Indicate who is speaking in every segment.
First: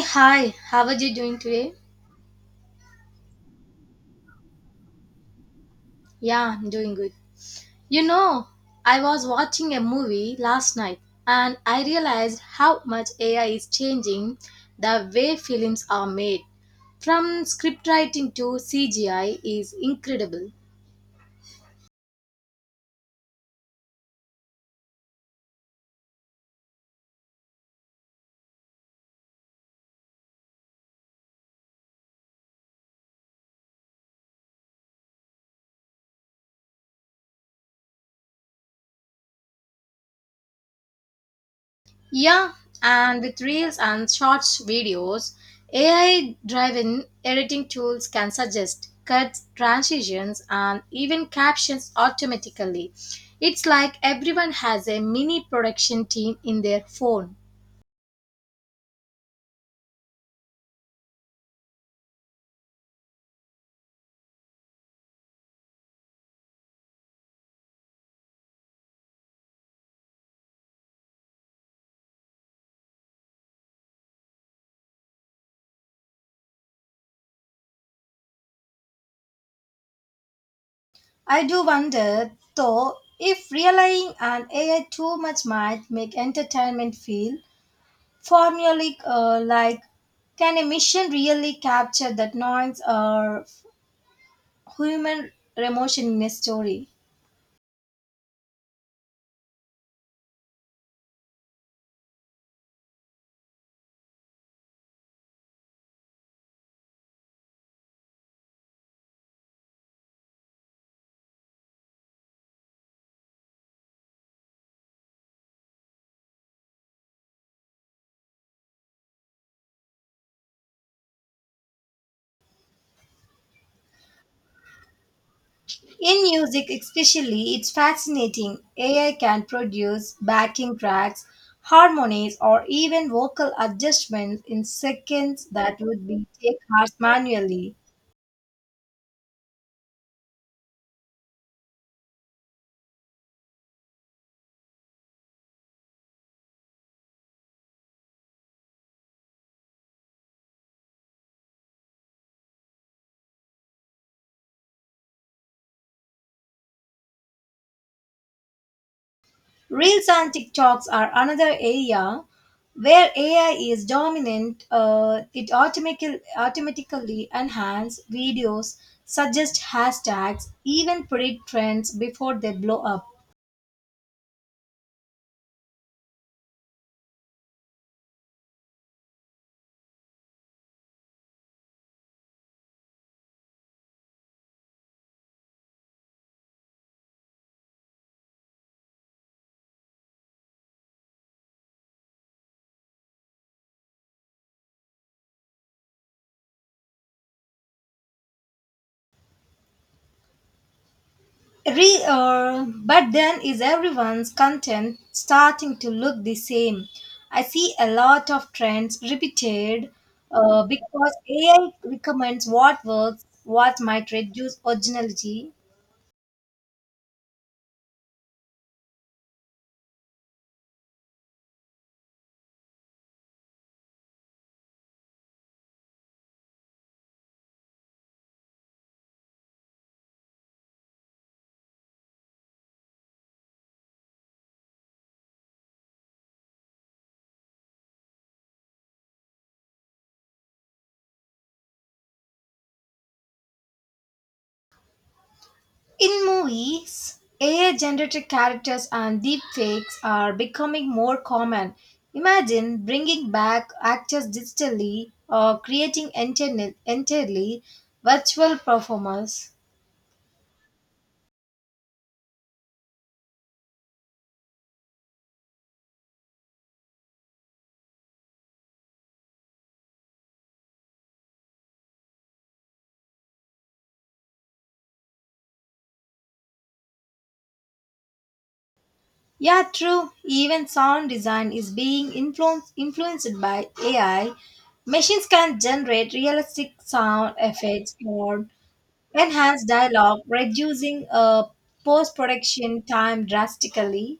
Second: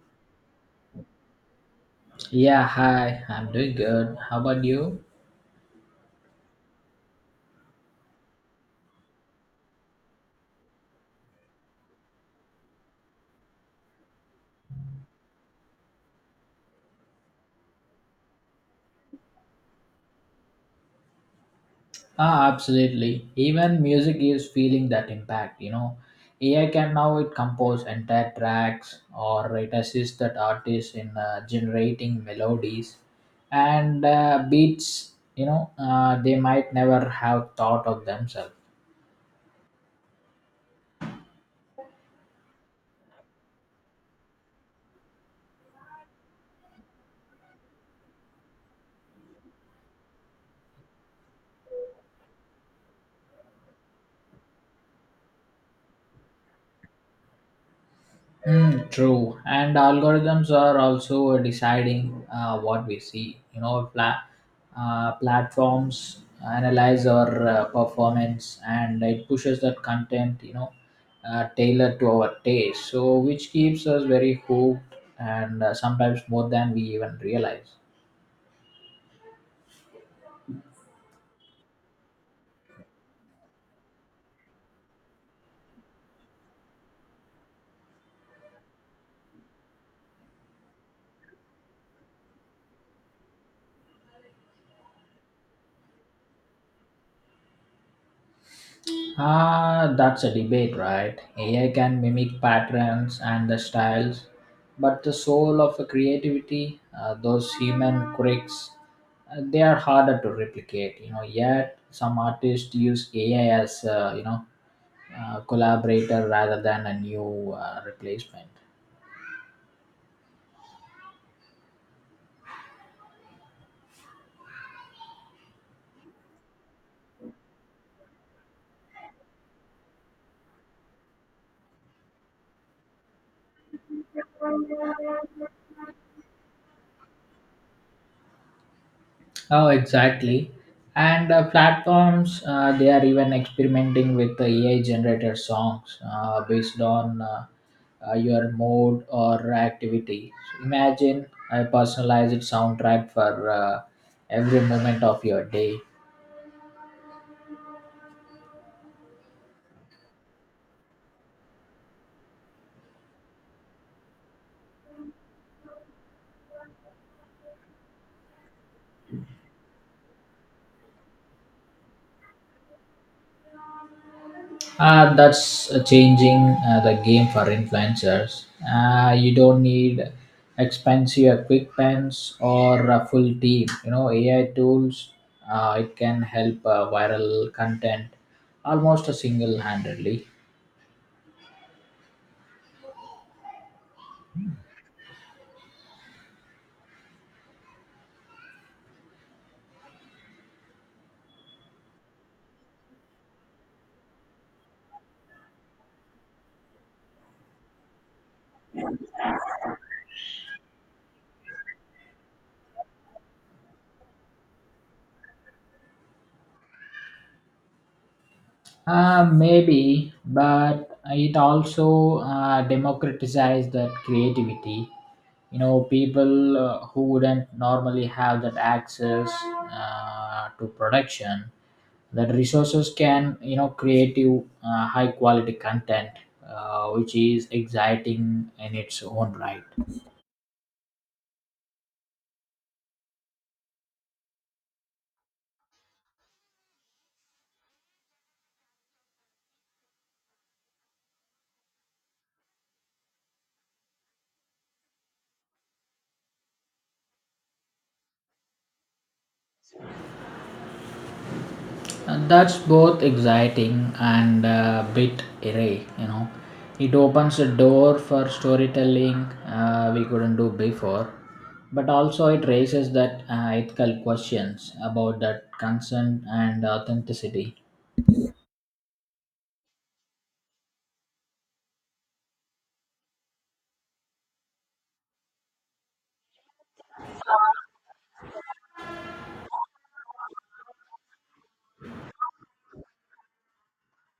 Speaker 1: Hi, how are you doing today?
Speaker 2: Yeah, hi, I'm doing good. How about you?
Speaker 1: Yeah, I'm doing good. You know, I was watching a movie last night and I realized how much AI is changing the way films are made. From script writing to CGI is incredible.
Speaker 2: Ah, absolutely. Even music is feeling that impact. AI can now it compose entire tracks or it assists that artist in generating melodies and beats, they might never have thought of themselves.
Speaker 1: Yeah, and with reels and shorts videos, AI driven editing tools can suggest cuts, transitions, and even captions automatically. It's like everyone has a mini production team in their phone.
Speaker 2: Mm, true, and algorithms are also deciding what we see. Platforms analyze our performance, and it pushes that content. Tailored to our taste, so which keeps us very hooked, and sometimes more than we even realize.
Speaker 1: I do wonder, though, if relying on AI too much might make entertainment feel formulaic, like can a mission really capture that noise or human emotion in a story?
Speaker 2: Ah, that's a debate, right? AI can mimic patterns and the styles, but the soul of a creativity, those human quirks, they are harder to replicate. Yet some artists use AI as collaborator rather than a new replacement.
Speaker 1: In music, especially, it's fascinating. AI can produce backing tracks, harmonies, or even vocal adjustments in seconds that would be take hours manually.
Speaker 2: Oh, exactly. And platforms, they are even experimenting with the AI generated songs based on your mood or activity. So imagine a personalized soundtrack for every moment of your day.
Speaker 1: Reels and TikToks are another area where AI is dominant. It automatically enhances videos, suggests hashtags, even predict trends before they blow up.
Speaker 2: That's changing the game for influencers. You don't need expensive equipments or a full team. AI tools, it can help viral content almost a single-handedly.
Speaker 1: But then is everyone's content starting to look the same? I see a lot of trends repeated because AI recommends what works, what might reduce originality.
Speaker 2: Maybe, but it also democratized that creativity. People who wouldn't normally have that access to production, that resources can, creative high quality content, which is exciting in its own right.
Speaker 1: In movies, AI generated characters and deepfakes are becoming more common. Imagine bringing back actors digitally or creating entirely virtual performers.
Speaker 2: And that's both exciting and a bit eerie. It opens a door for storytelling we couldn't do before, but also it raises that ethical questions about that consent and authenticity.
Speaker 1: Yeah, true. Even sound design is being influenced by AI. Machines can generate realistic sound effects or enhance dialogue, reducing post-production time drastically.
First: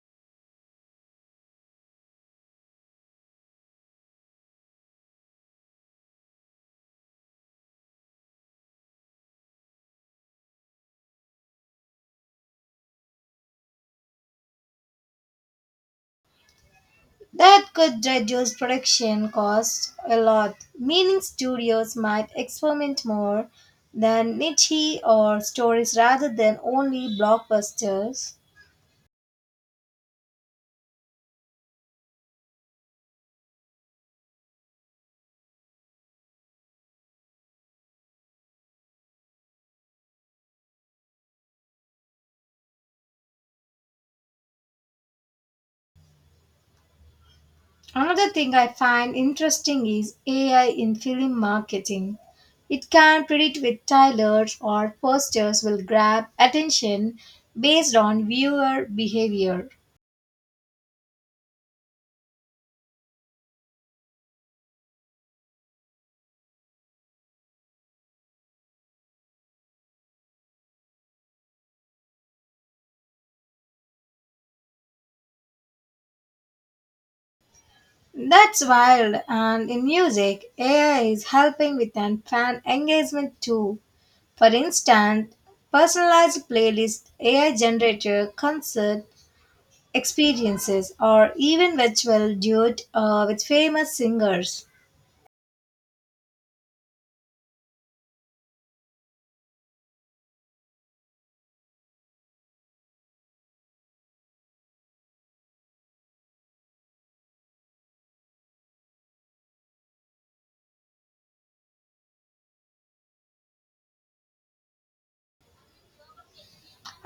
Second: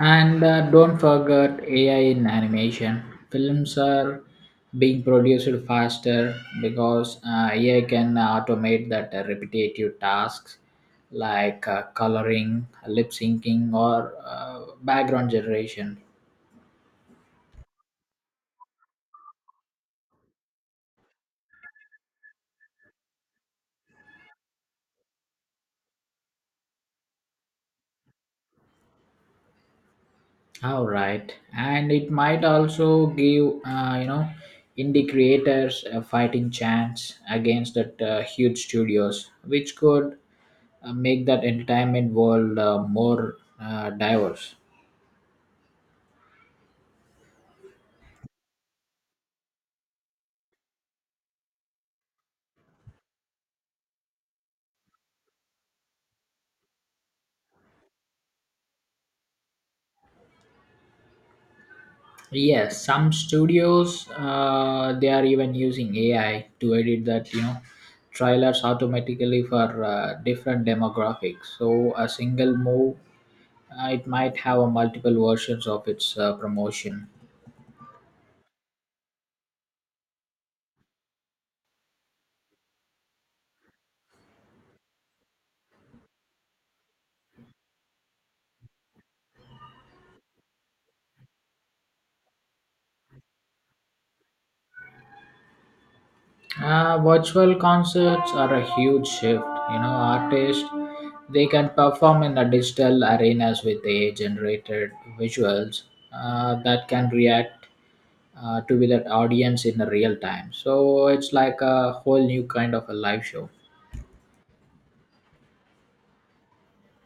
Speaker 2: And don't forget AI in animation. Films are being produced faster because AI can automate that repetitive tasks like coloring, lip syncing, or background generation.
Speaker 1: That could reduce production costs a lot, meaning studios might experiment more than niche or stories rather than only blockbusters.
Speaker 2: All right, and it might also give indie creators a fighting chance against that huge studios, which could make that entertainment world more diverse.
Speaker 1: Another thing I find interesting is AI in film marketing. It can predict which trailers or posters will grab attention based on viewer behavior.
Speaker 2: Yes, some studios they are even using AI to edit that trailers automatically for different demographics. So a single move it might have a multiple versions of its promotion.
Speaker 1: That's wild, and in music, AI is helping with an fan engagement too. For instance, personalized playlist, AI generator, concert experiences, or even virtual duet with famous singers.
Speaker 2: Virtual concerts are a huge shift. Artists they can perform in the digital arenas with AI-generated visuals that can react to with that audience in the real time. So it's like a whole new kind of a live show.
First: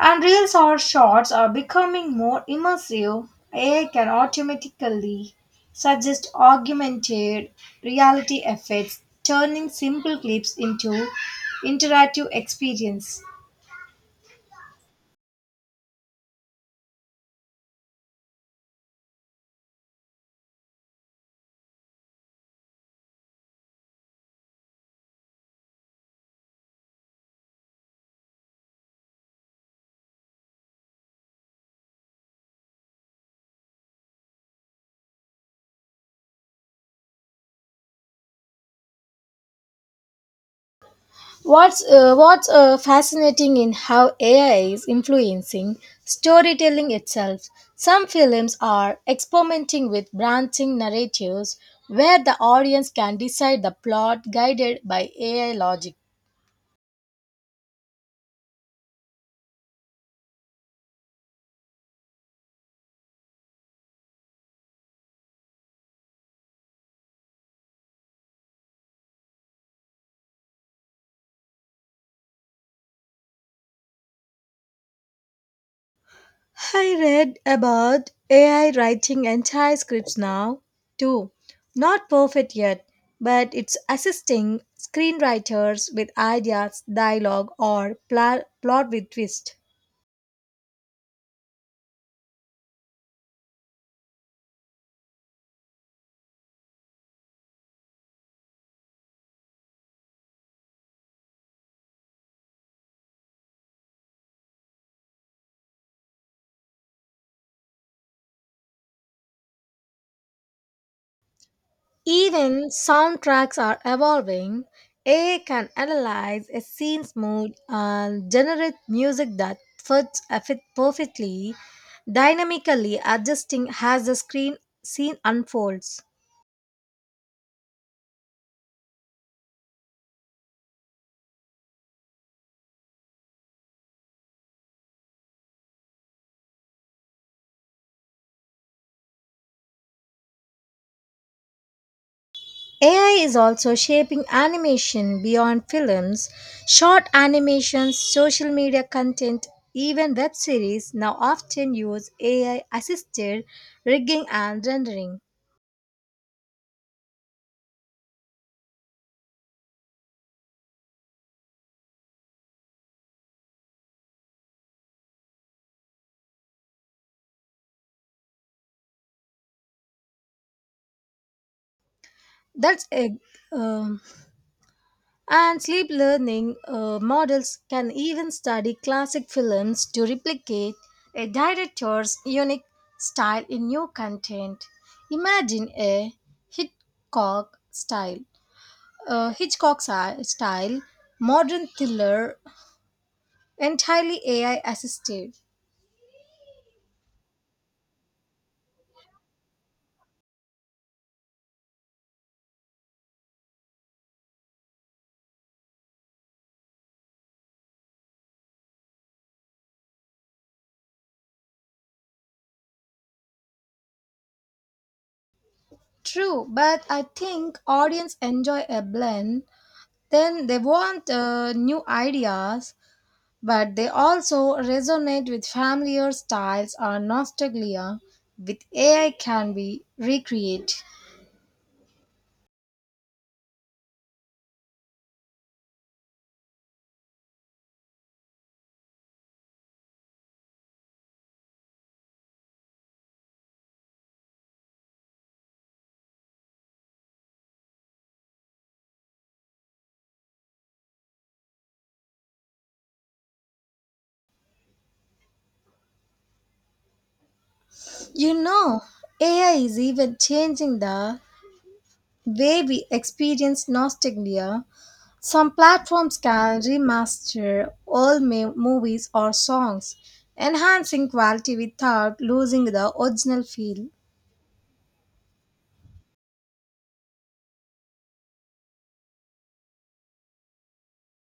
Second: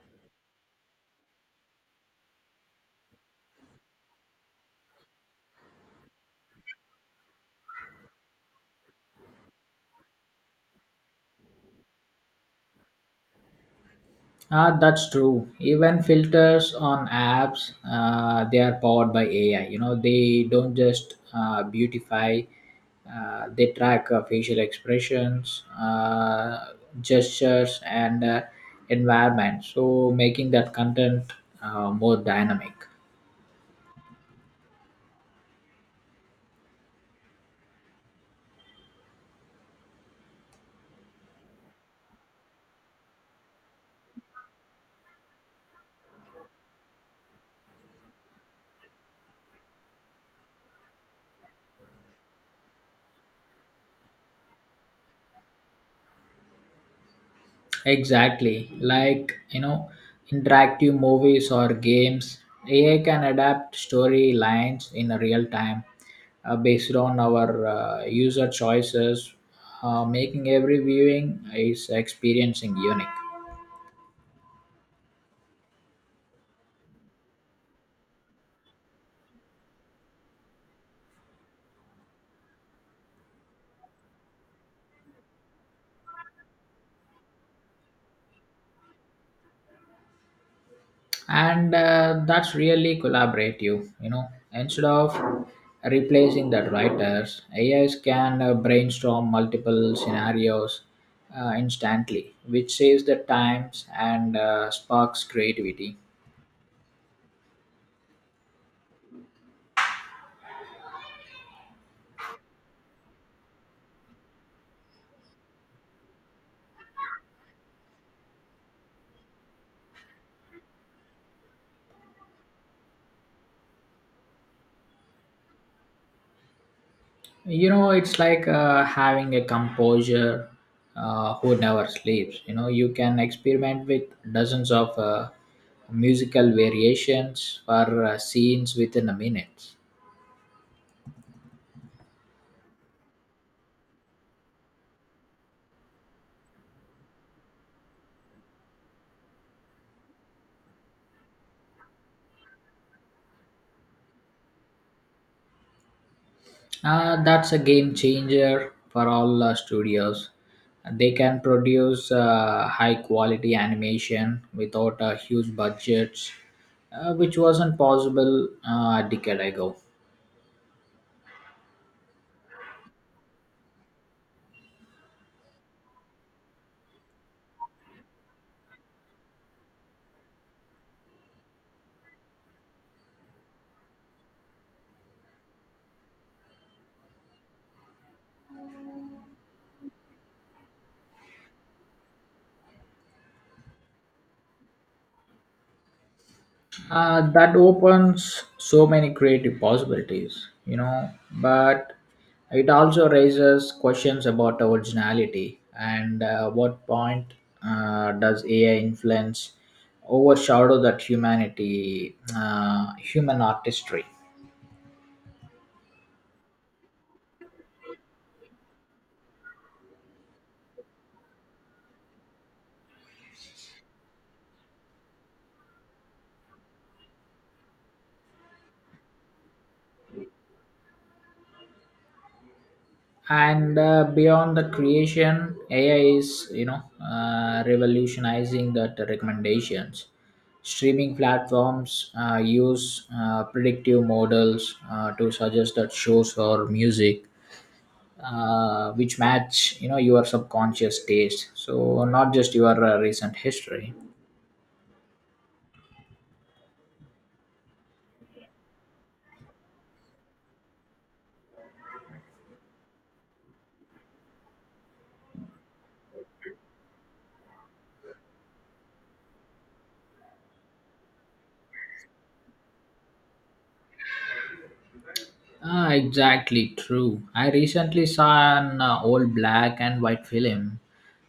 Speaker 1: And reels or shorts are becoming more immersive. AI can automatically suggest augmented reality effects, turning simple clips into interactive experience.
Speaker 2: Ah, that's true. Even filters on apps, they are powered by AI. They don't just beautify; they track facial expressions, gestures, and environment. So making that content more dynamic.
Speaker 1: What's fascinating in how AI is influencing storytelling itself. Some films are experimenting with branching narratives where the audience can decide the plot guided by AI logic.
Speaker 2: Exactly, like, interactive movies or games. AI can adapt storylines in a real time based on our user choices, making every viewing is experiencing unique.
Speaker 1: I read about AI writing entire scripts now, too. Not perfect yet, but it's assisting screenwriters with ideas, dialogue, or plot with twist.
Speaker 2: And that's really collaborative. Instead of replacing the writers, AIs can brainstorm multiple scenarios instantly, which saves the times and sparks creativity.
Speaker 1: Even soundtracks are evolving. AI can analyze a scene's mood and generate music that fit perfectly, dynamically adjusting as the screen scene unfolds.
Speaker 2: It's like having a composer who never sleeps. You can experiment with dozens of musical variations for scenes within a minute.
Speaker 1: AI is also shaping animation beyond films. Short animations, social media content, even web series now often use AI assisted rigging and rendering.
Speaker 2: That's a game changer for all studios. They can produce high quality animation without huge budgets, which wasn't possible a decade ago.
Speaker 1: That's a um, and sleep learning models can even study classic films to replicate a director's unique style in new content. Imagine a Hitchcock style Hitchcock si- style modern thriller entirely AI assisted.
Speaker 2: That opens so many creative possibilities, but it also raises questions about originality and what point does AI influence overshadow that humanity, human artistry?
Speaker 1: True, but I think audience enjoy a blend. Then they want new ideas, but they also resonate with familiar styles or nostalgia with AI can be recreated.
Speaker 2: And beyond the creation, AI is revolutionizing the recommendations. Streaming platforms use predictive models to suggest that shows or music which match your subconscious taste, so not just your recent history.
Speaker 1: You know, AI is even changing the way we experience nostalgia. Some platforms can remaster movies or songs, enhancing quality without losing the original feel.
Speaker 2: Ah, exactly true. I recently saw an old black and white film.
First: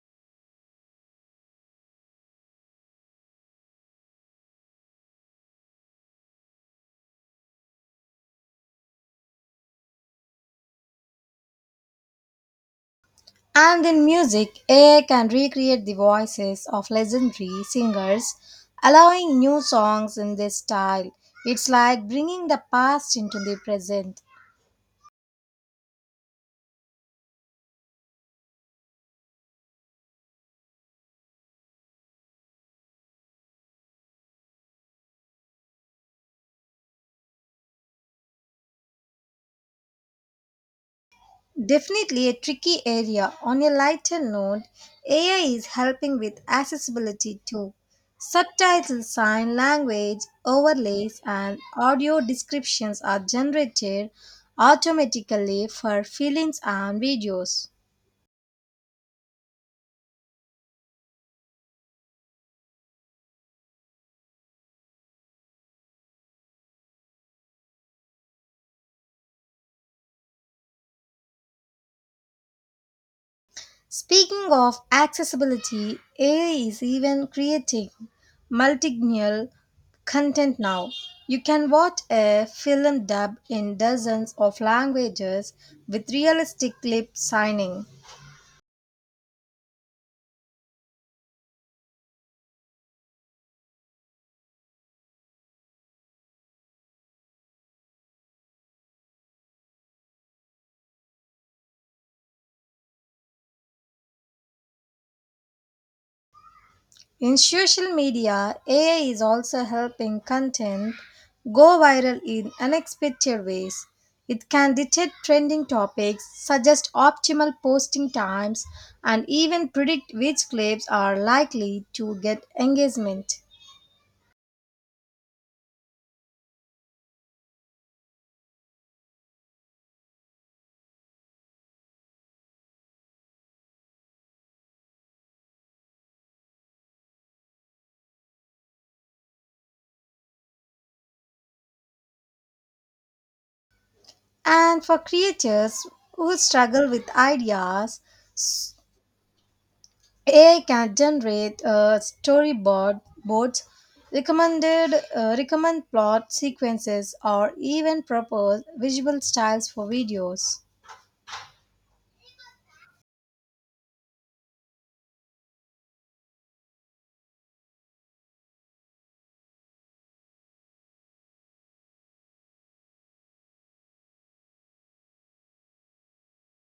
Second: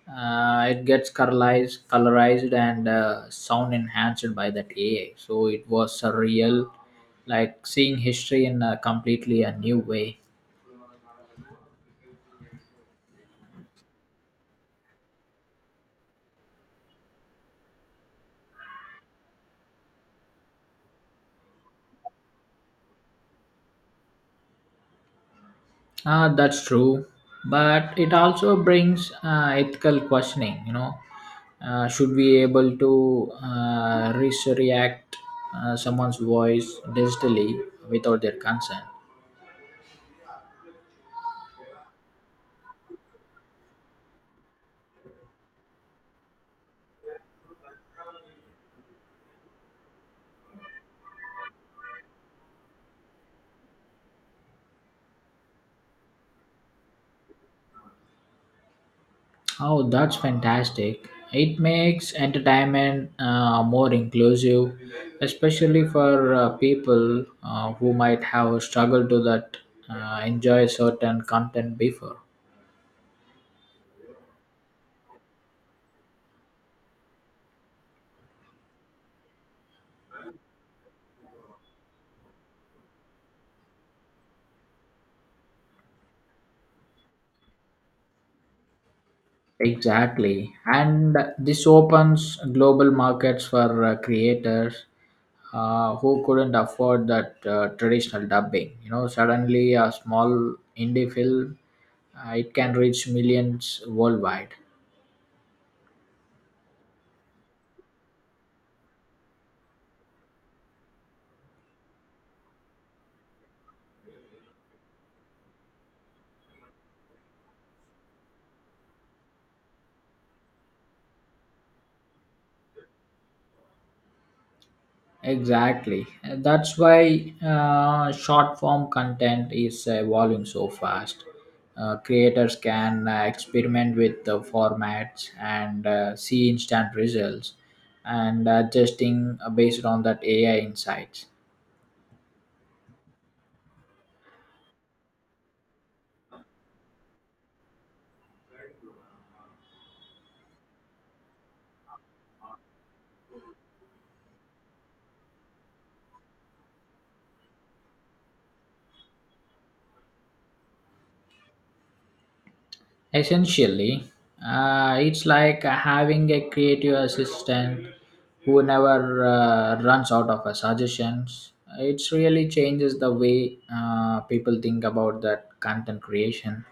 Speaker 2: It gets colorized and sound enhanced by that AI. So it was surreal, like seeing history in a completely a new way.
Speaker 1: And in music, AI can recreate the voices of legendary singers, allowing new songs in this style. It's like bringing the past into the present.
Speaker 2: Ah, that's true. But it also brings ethical questioning. Should we able to react someone's voice digitally without their consent?
Speaker 1: Definitely a tricky area. On a lighter note, AI is helping with accessibility too. Subtitles, sign language overlays and audio descriptions are generated automatically for films and videos.
Speaker 2: Oh, that's fantastic. It makes entertainment more inclusive, especially for people who might have struggled to that enjoy certain content before.
Speaker 1: Speaking of accessibility, AI is even creating multilingual content now. You can watch a film dubbed in dozens of languages with realistic clip signing.
Speaker 2: Exactly. And this opens global markets for creators who couldn't afford that traditional dubbing. Suddenly a small indie film, it can reach millions worldwide.
Speaker 1: In social media, AI is also helping content go viral in unexpected ways. It can detect trending topics, suggest optimal posting times, and even predict which clips are likely to get engagement.
Speaker 2: Exactly. That's why short form content is evolving so fast. Creators can experiment with the formats and see instant results and adjusting based on that AI insights.
Speaker 1: And for creators who struggle with ideas, AI can generate storyboard boards, recommend plot sequences, or even propose visual styles for videos.
Speaker 2: Essentially, it's like having a creative assistant who never runs out of suggestions. It's really changes the way people think about that content creation.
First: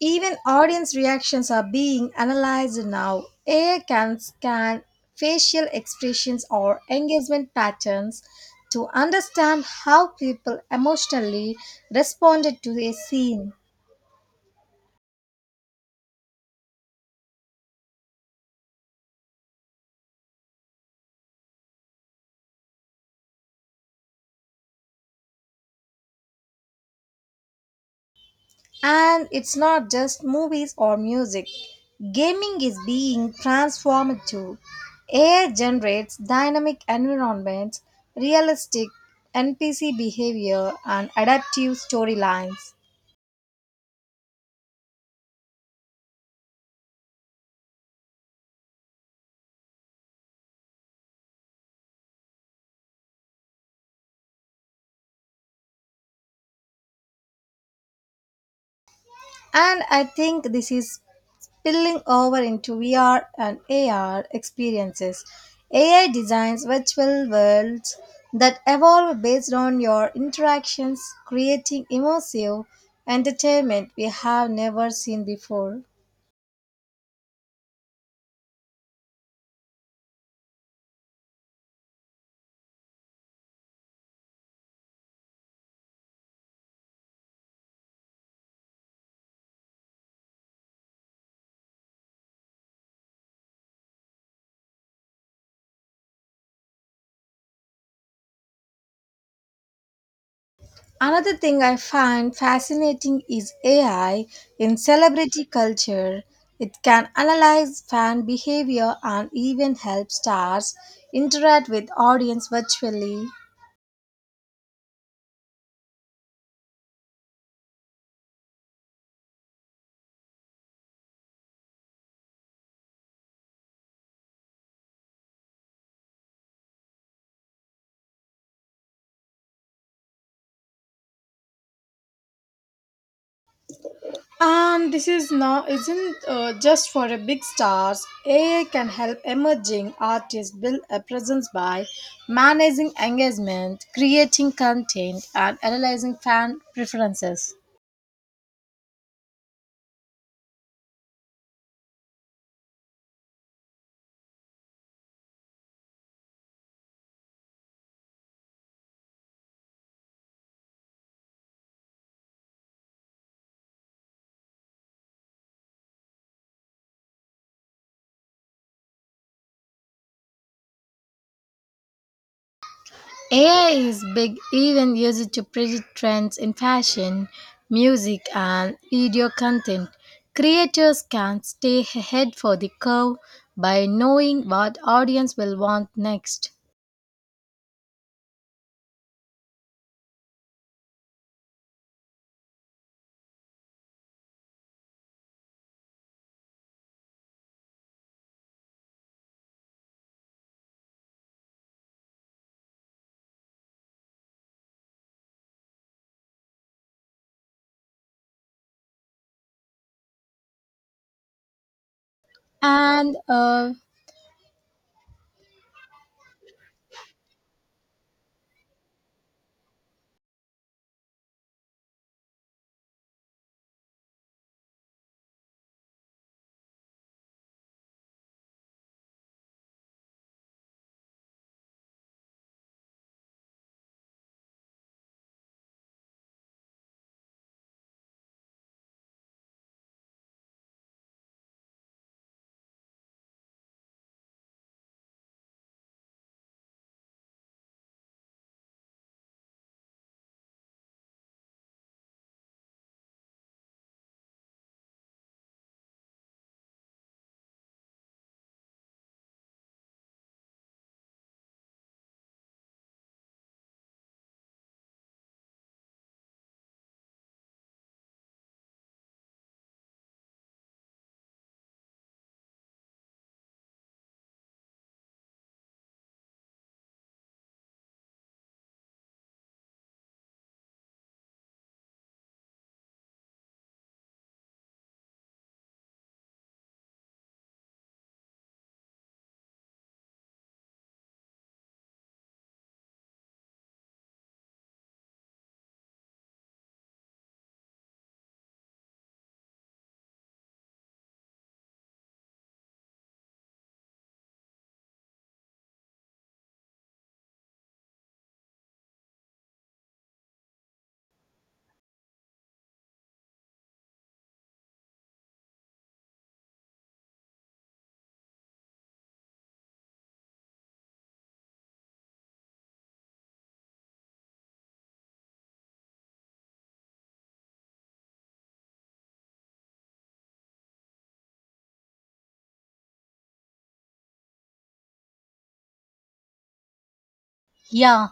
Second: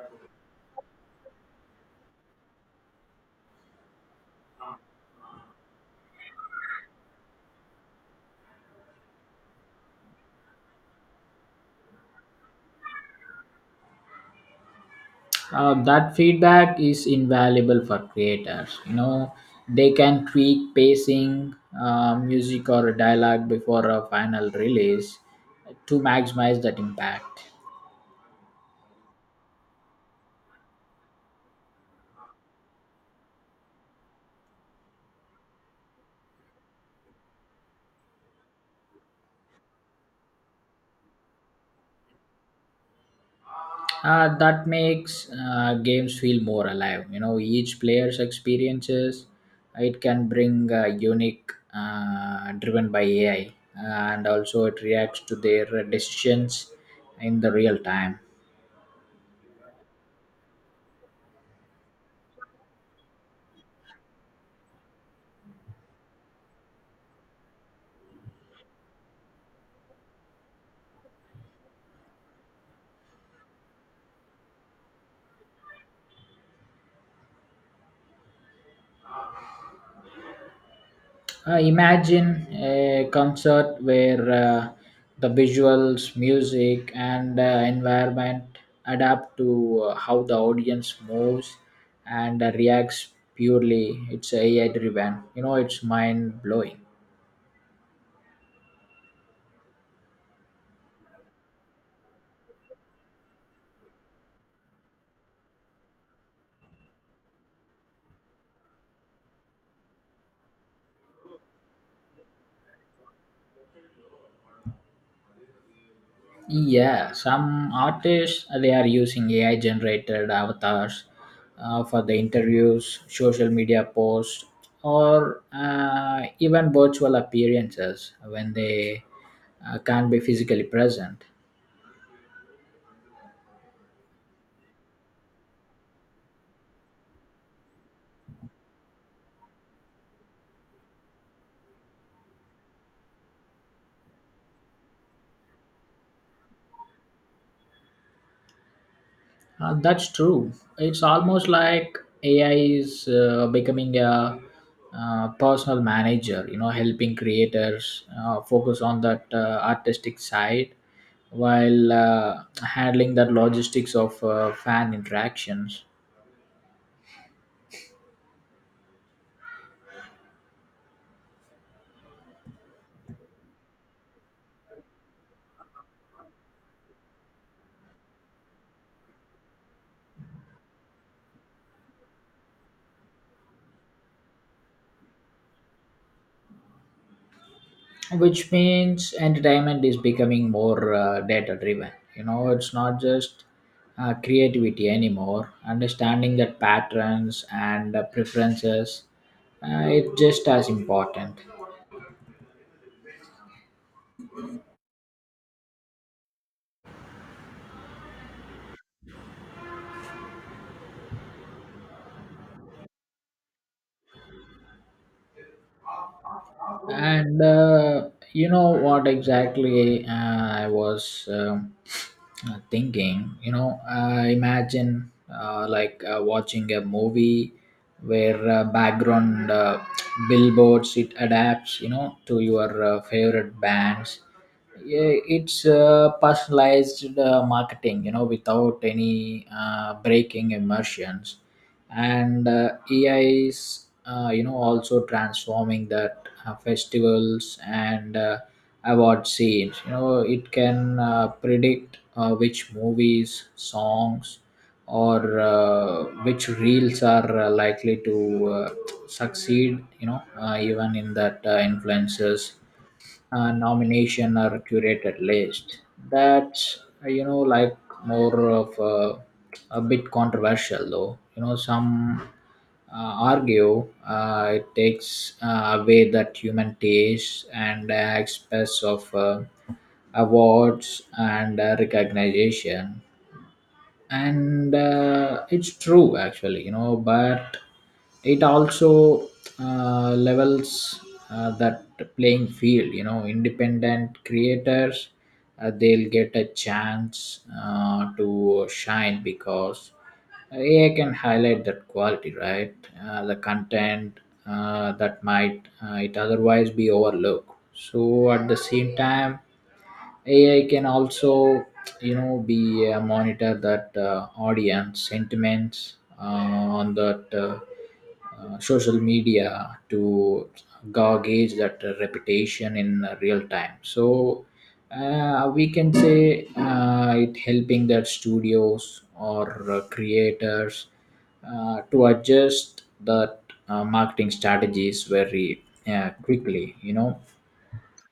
Speaker 1: Even audience reactions are being analyzed now. AI can scan facial expressions or engagement patterns to understand how people emotionally responded to a scene.
Speaker 2: That feedback is invaluable for creators, they can tweak pacing music or dialogue before a final release to maximize that impact.
Speaker 1: And it's not just movies or music. Gaming is being transformed too. AI generates dynamic environments, realistic NPC behavior, and adaptive storylines.
Speaker 2: That makes games feel more alive, each player's experiences it can bring unique driven by AI, and also it reacts to their decisions in the real time.
Speaker 1: And I think this is spilling over into VR and AR experiences. AI designs virtual worlds that evolve based on your interactions, creating immersive entertainment we have never seen before.
Speaker 2: Imagine a concert where the visuals, music, and environment adapt to how the audience moves and reacts purely. It's AI driven. It's mind blowing.
Speaker 1: Another thing I find fascinating is AI in celebrity culture. It can analyze fan behavior and even help stars interact with audience virtually.
Speaker 2: Yeah, some artists they are using AI generated avatars for the interviews, social media posts, or even virtual appearances when they can't be physically present.
Speaker 1: And this is now isn't just for a big stars. AI can help emerging artists build a presence by managing engagement, creating content, and analyzing fan preferences.
Speaker 2: That's true. It's almost like AI is becoming a personal manager, helping creators focus on that artistic side while handling that logistics of fan interactions,
Speaker 1: AI is big even used to predict trends in fashion, music, and video content. Creators can stay ahead for the curve by knowing what audience will want next.
Speaker 2: which means entertainment is becoming more data driven. It's not just creativity anymore, understanding that patterns and preferences it's just as important.
Speaker 1: And
Speaker 2: And you know what exactly I was thinking. Imagine watching a movie where background billboards it adapts to your favorite bands. Yeah, it's personalized marketing without any breaking immersions. And AI is also transforming that festivals and award scenes. It can predict which movies songs or which reels are likely to succeed, even in that influencers nomination or curated list. That's more of a bit controversial though. Some argue it takes away that human taste and express of awards and recognition, and it's true actually, but it also levels that playing field, independent creators they'll get a chance to shine because AI can highlight that quality, right? The content that might it otherwise be overlooked, so at the same time AI can also, be a monitor that audience sentiments on that social media to gauge that reputation in real time. So we can say it helping that studios or creators to adjust that marketing strategies very quickly.
Speaker 1: Yeah,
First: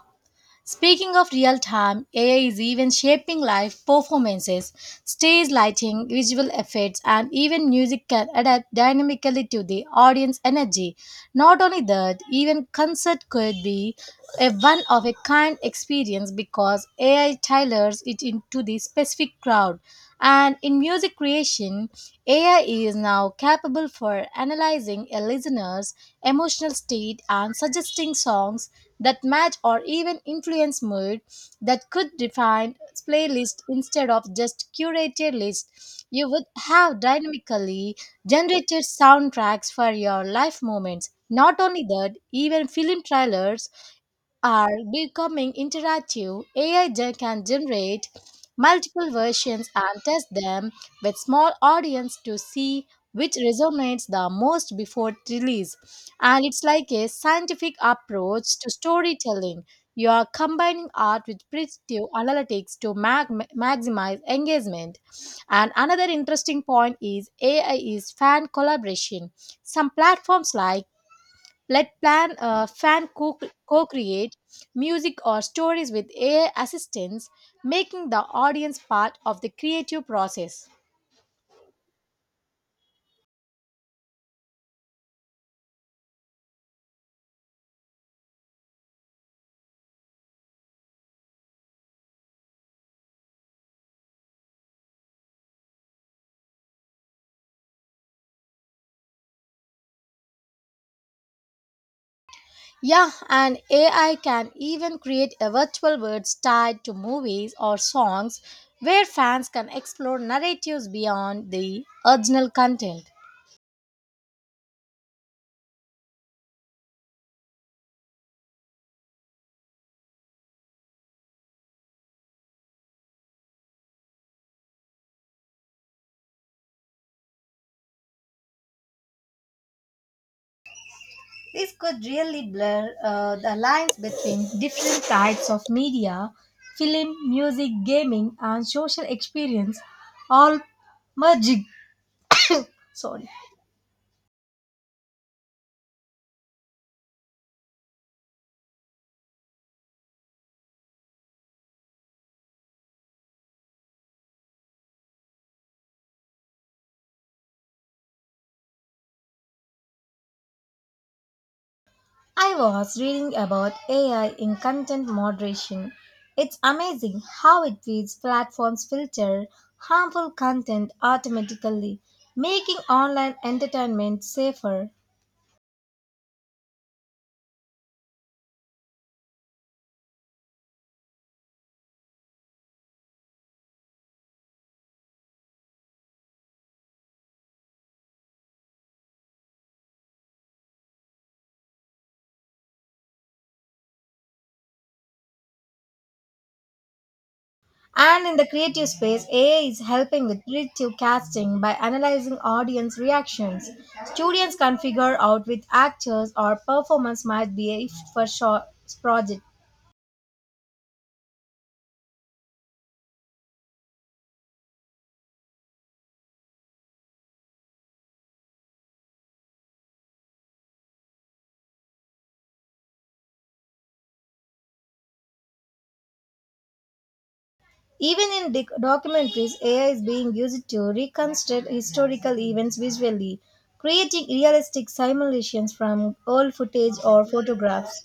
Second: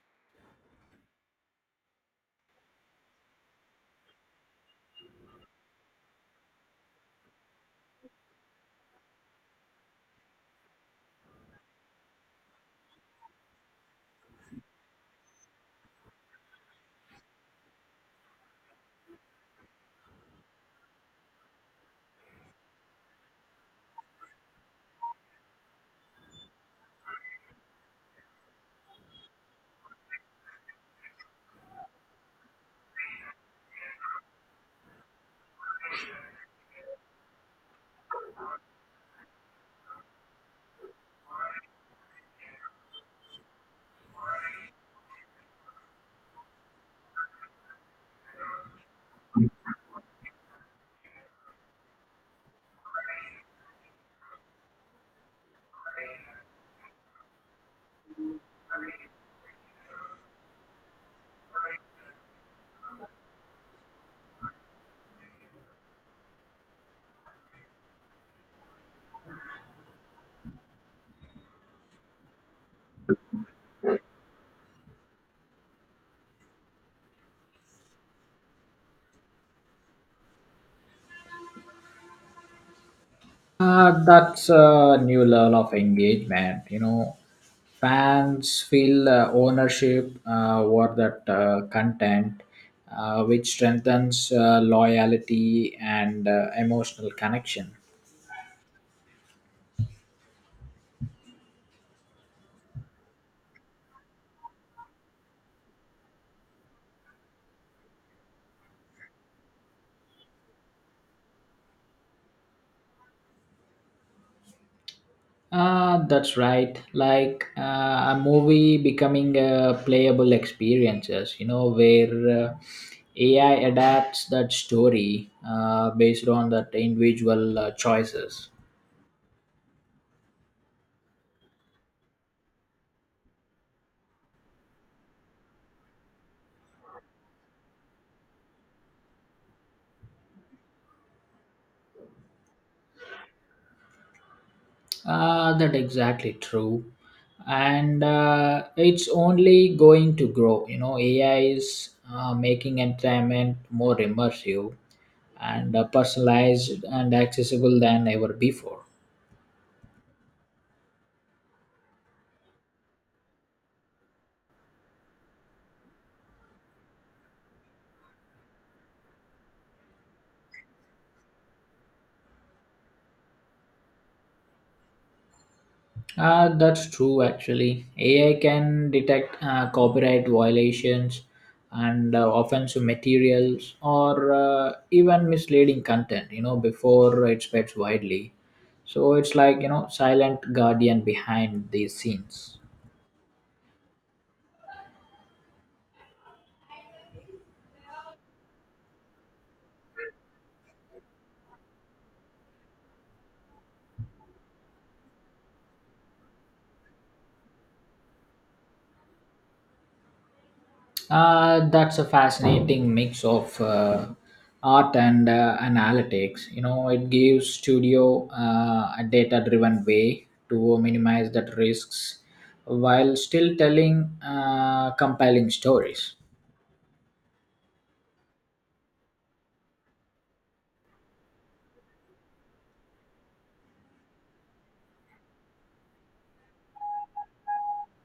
Speaker 1: speaking of real time, AI is even shaping live performances, stage lighting, visual effects, and even music can adapt dynamically to the audience energy. Not only that, even concert could be a one of a kind experience because AI tailors it into the specific crowd. And in music creation, AI is now capable for analyzing a listener's emotional state and suggesting songs that match or even influence mood that could define playlist instead of just curated list. You would have dynamically generated soundtracks for your life moments. Not only that, even film trailers are becoming interactive, can generate multiple versions and test them with small audience to see which resonates the most before release. And it's like a scientific approach to storytelling. You are combining art with predictive analytics to maximize engagement. And another interesting point is AI is fan collaboration. Some platforms like let plan co-create music or stories with AI assistants, making the audience part of the creative process.
Speaker 2: That's a new level of engagement. Fans feel ownership over that content, which strengthens loyalty and emotional connection.
Speaker 1: Yeah, and AI can even create a virtual worlds tied to movies or songs where fans can explore narratives beyond the original content.
Speaker 2: That's right. Like a movie becoming a playable experiences, where AI adapts that story based on that individual choices.
Speaker 1: This could really blur the lines between different types of media, film, music, gaming, and social experience, all merging. Sorry.
Speaker 2: That exactly true, and it's only going to grow. AI is making entertainment more immersive and personalized and accessible than ever before.
Speaker 1: I was reading about AI in content moderation. It's amazing how it feeds platforms filter harmful content automatically, making online entertainment safer.
Speaker 2: That's true, actually. AI can detect copyright violations and offensive materials or even misleading content, before it spreads widely. So it's like, silent guardian behind these scenes.
Speaker 1: And in the creative space, AI is helping with predictive casting by analyzing audience reactions. Students can figure out which actors or performance might be a for short project.
Speaker 2: That's a fascinating mix of art and analytics. It gives studio a data-driven way to minimize that risks while still telling compelling stories.
Speaker 1: Even in documentaries, AI is being used to reconstruct historical events visually, creating realistic simulations from old footage or photographs.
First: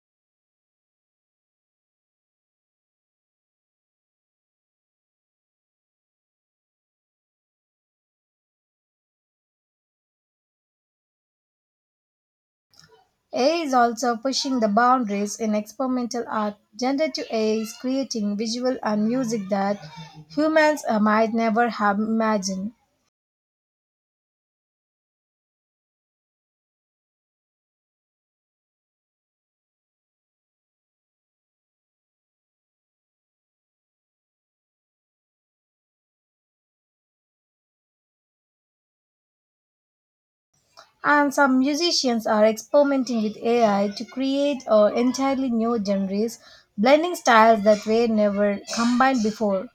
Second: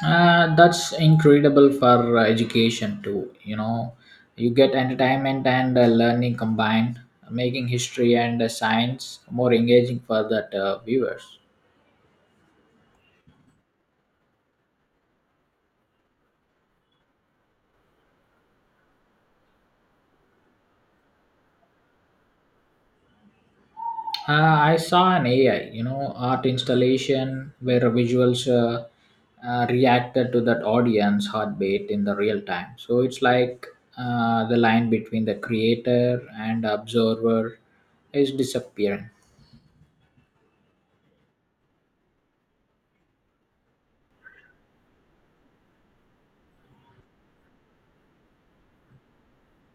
Speaker 2: That's incredible for education too. You get entertainment and learning combined, making history and science more engaging for that viewers.
Speaker 1: AI is also pushing the boundaries in experimental art. Generative AI is creating visual and music that humans might never have imagined.
Speaker 2: I saw an AI, art installation where visuals reacted to that audience heartbeat in the real time. So it's like the line between the creator and observer is disappearing.
Speaker 1: And some musicians are experimenting with AI to create entirely new genres, blending styles that were never combined before.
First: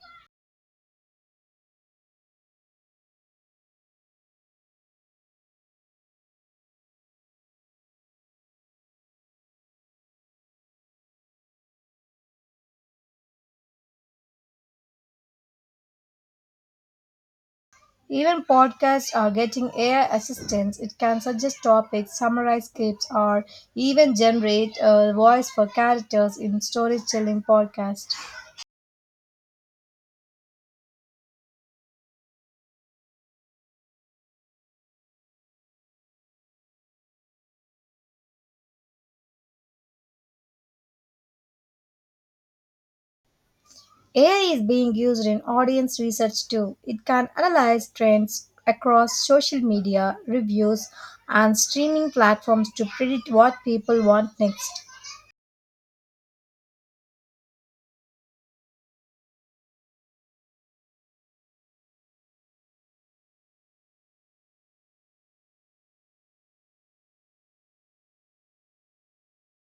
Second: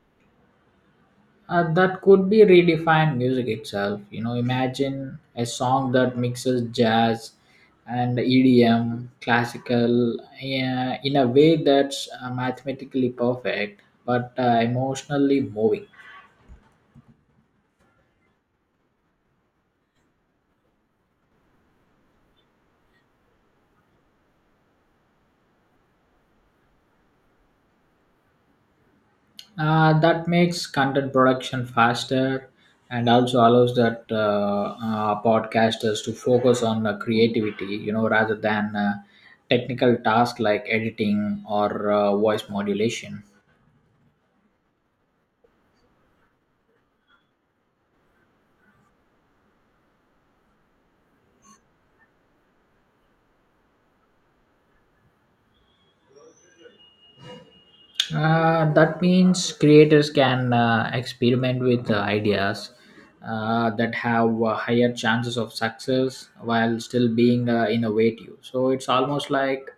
Speaker 2: That could be redefined music itself. Imagine a song that mixes jazz and EDM, classical, yeah, in a way that's mathematically perfect but emotionally moving.
Speaker 1: Even podcasts are getting AI assistance. It can suggest topics, summarize scripts, or even generate a voice for characters in storytelling podcasts.
Speaker 2: That makes content production faster and also allows that podcasters to focus on creativity, rather than technical tasks like editing or voice modulation.
Speaker 1: AI is being used in audience research too. It can analyze trends across social media, reviews, and streaming platforms to predict what people want next.
Speaker 2: That means creators can experiment with ideas that have higher chances of success while still being innovative. So it's almost like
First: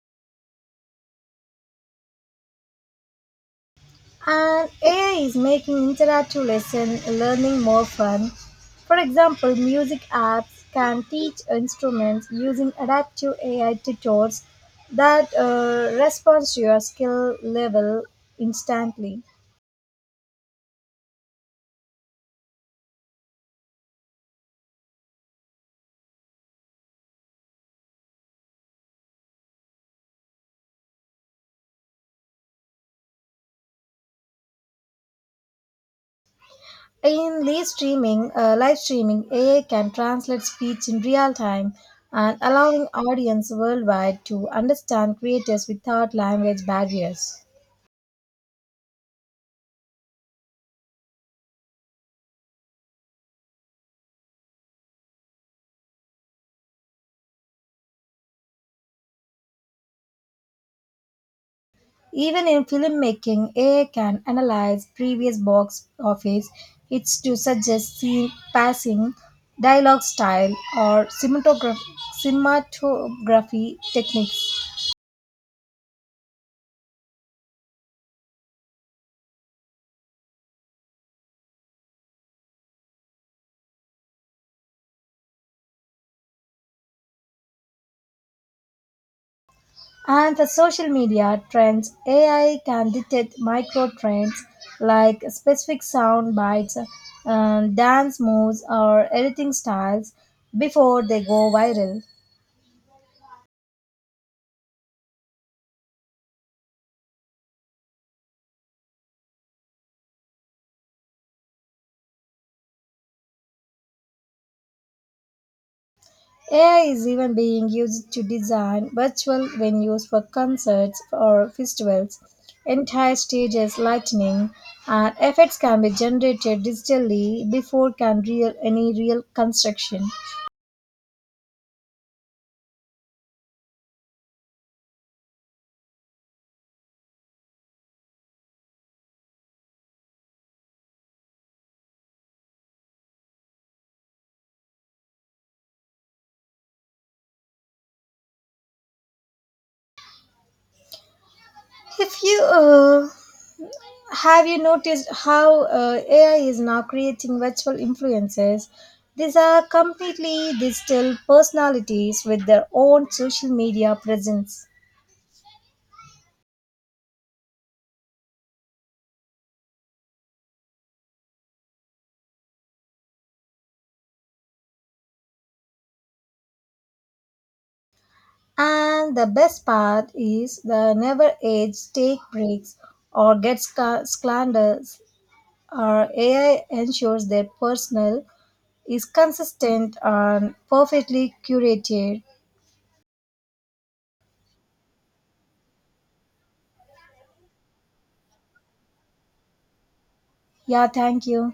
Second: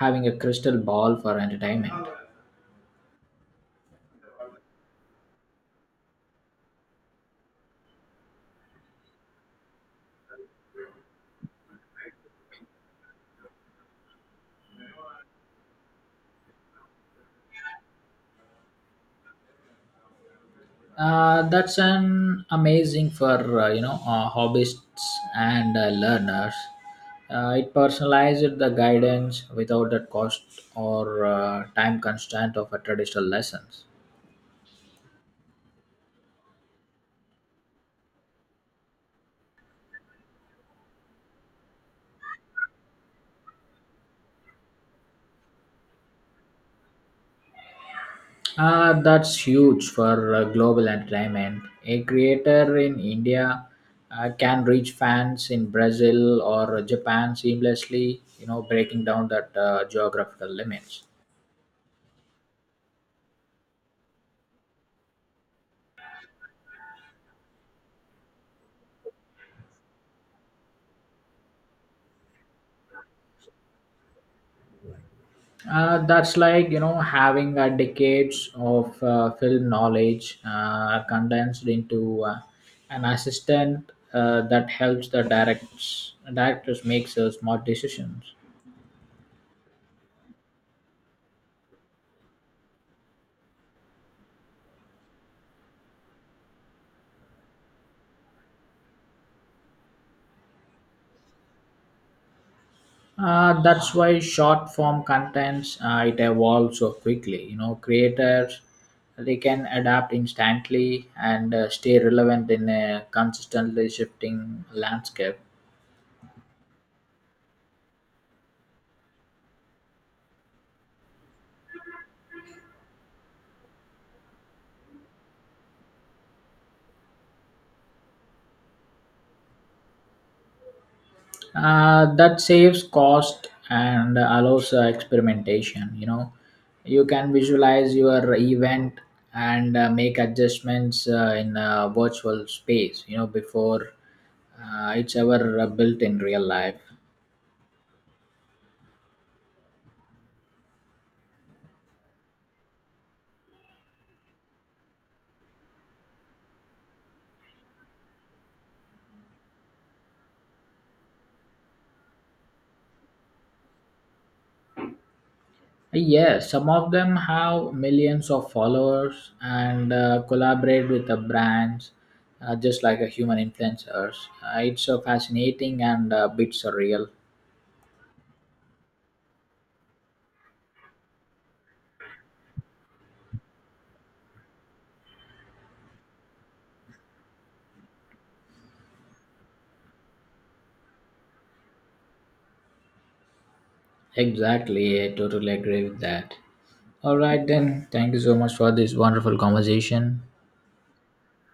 Speaker 2: having a crystal ball for entertainment.
Speaker 1: And AI is making interactive lesson learning more fun. For example, music apps can teach instruments using adaptive AI tutors that respond to your skill level instantly.
Speaker 2: That's an amazing for hobbyists and learners. It personalizes the guidance without the cost or time constraint of a traditional lessons.
Speaker 1: In live streaming, AI can translate speech in real time and allowing audience worldwide to understand creators without language barriers.
Speaker 2: That's huge for global entertainment. A creator in India can reach fans in Brazil or Japan seamlessly, breaking down that geographical limits.
Speaker 1: Even in filmmaking, AI can analyze previous box office hits to suggest scene passing, dialogue style, or cinematography techniques.
Speaker 2: That's like having decades of film knowledge condensed into an assistant that helps the directs directors make so smart decisions.
Speaker 1: And for social media trends, AI can detect micro trends like specific sound bites, dance moves, or editing styles before they go viral.
Speaker 2: That's why short form contents it evolves so quickly. Creators they can adapt instantly and stay relevant in a consistently shifting landscape.
Speaker 1: AI is even being used to design virtual venues for concerts or festivals, entire stages, lighting, and effects can be generated digitally before can real any real construction.
Speaker 2: That saves cost and allows experimentation. You can visualize your event and make adjustments in a virtual space, before it's ever built in real life.
Speaker 1: If you Have you noticed how AI is now creating virtual influencers? These are completely digital personalities with their own social media presence.
Speaker 2: Yes, some of them have millions of followers and collaborate with the brands just like a human influencers. It's fascinating and bit surreal.
Speaker 1: And the best part is the never age take breaks or get slanders or AI ensures their personal is consistent and perfectly curated.
Speaker 2: Exactly, I totally agree with that. All right, then, thank you so much for this wonderful conversation.
Speaker 1: Yeah, thank you.